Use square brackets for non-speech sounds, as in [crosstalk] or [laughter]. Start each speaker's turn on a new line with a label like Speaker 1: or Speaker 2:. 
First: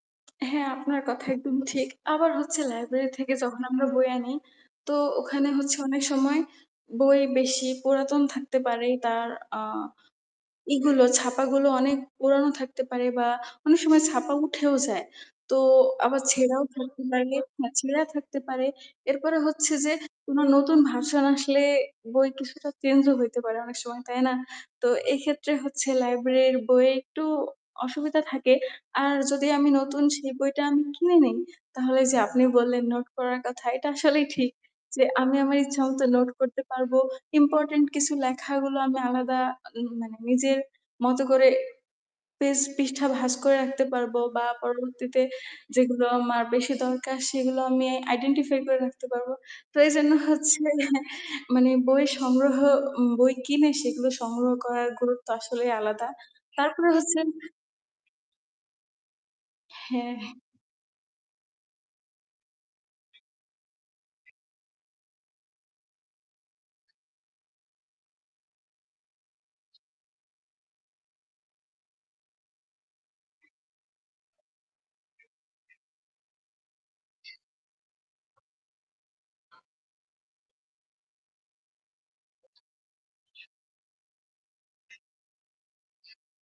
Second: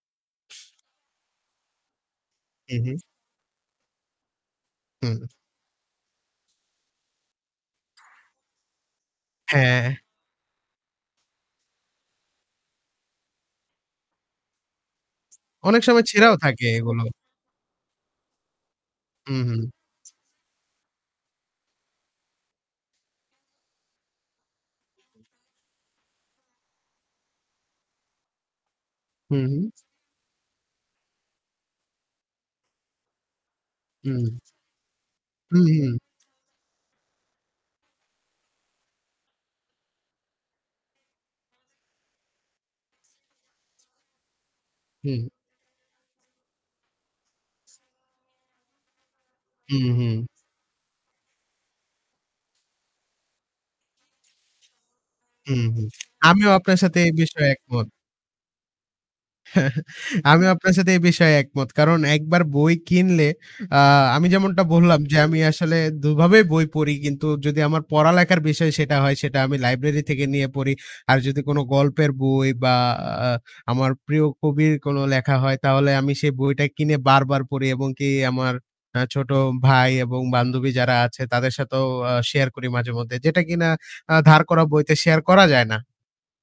Speaker 1: হ্যাঁ, আপনার কথা একদম ঠিক। আবার হচ্ছে
Speaker 2: হু, হু।
Speaker 1: লাইব্রেরি থেকে যখন আমরা বই আনি, তো
Speaker 2: হুম।
Speaker 1: ওখানে হচ্ছে অনেক সময় বই বেশি পুরাতন থাকতে পারে। তার আ
Speaker 2: হ্যাঁ।
Speaker 1: ই গুলো ছাপাগুলো অনেক পুরানো থাকতে পারে, বা অনেক সময় ছাপা উঠেও যায়। তো
Speaker 2: অনেক সময়
Speaker 1: আবার
Speaker 2: ছেঁড়াও
Speaker 1: ছেঁড়াও
Speaker 2: থাকে
Speaker 1: থাকতে
Speaker 2: এগুলো।
Speaker 1: পারে, হ্যা ছেঁড়া থাকতে পারে। এরপরে
Speaker 2: হুম, হুম।
Speaker 1: হচ্ছে যে, কোনো নতুন ভার্সন আসলে বই কিছুটা চেঞ্জও হইতে পারে অনেক সময়। তাই না? তো এই ক্ষেত্রে হচ্ছে, লাইব্রেরীর বইয়ে একটু অসুবিধা থাকে। আর
Speaker 2: হুম,
Speaker 1: যদি আমি
Speaker 2: হুম।
Speaker 1: নতুন সেই বইটা আমি কিনে নিই, তাহলে যে আপনি বললেন নোট করার কথা এটা
Speaker 2: হুম।
Speaker 1: আসলেই ঠিক। যে আমি আমার
Speaker 2: হু, হু।
Speaker 1: ইচ্ছামতো নোট করতে পারবো। ইম্পোর্টেন্ট কিছু লেখাগুলো আমি আলাদা উম মানে নিজের মতো করে পেজ পৃষ্ঠা ভাজ করে রাখতে পারবো। বা
Speaker 2: হুম।
Speaker 1: পরবর্তীতে যেগুলো আমার বেশি দরকার সেগুলো আমি আইডেন্টিফাই করে রাখতে পারবো। তো
Speaker 2: হু,
Speaker 1: এইজন্য
Speaker 2: হু।
Speaker 1: হচ্ছে মানে বই সংগ্রহ ও বই কিনে সেগুলো সংগ্রহ করার গুরুত্ব
Speaker 2: হুম,
Speaker 1: আসলেই
Speaker 2: হুম।
Speaker 1: আলাদা।
Speaker 2: আমিও আপনার
Speaker 1: তারপরে
Speaker 2: সাথে এই
Speaker 1: হচ্ছে
Speaker 2: বিষয়ে একমত।
Speaker 1: হ্যাঁ।
Speaker 2: [chuckles] আমিও আপনার সাথে এই বিষয়ে একমত। কারণ একবার বই কিনলে, আ আমি যেমনটা বললাম যে আমি আসলে দুভাবেই বই পড়ি। কিন্তু যদি আমার পড়ালেখার বিষয় সেটা হয় সেটা আমি লাইব্রেরি থেকে নিয়ে পড়ি। আর যদি কোন গল্পের বই বা, আ আমার প্রিয় কবির কোন লেখা হয়। তাহলে আমি সেই বইটা কিনে বারবার পড়ি, এবং কি আমার আ ছোট ভাই এবং বান্ধবী যারা আছে তাদের সাথেও আ শেয়ার করি মাঝেমধ্যে। যেটা কিনা আ ধার করা বইতে শেয়ার করা যায় না।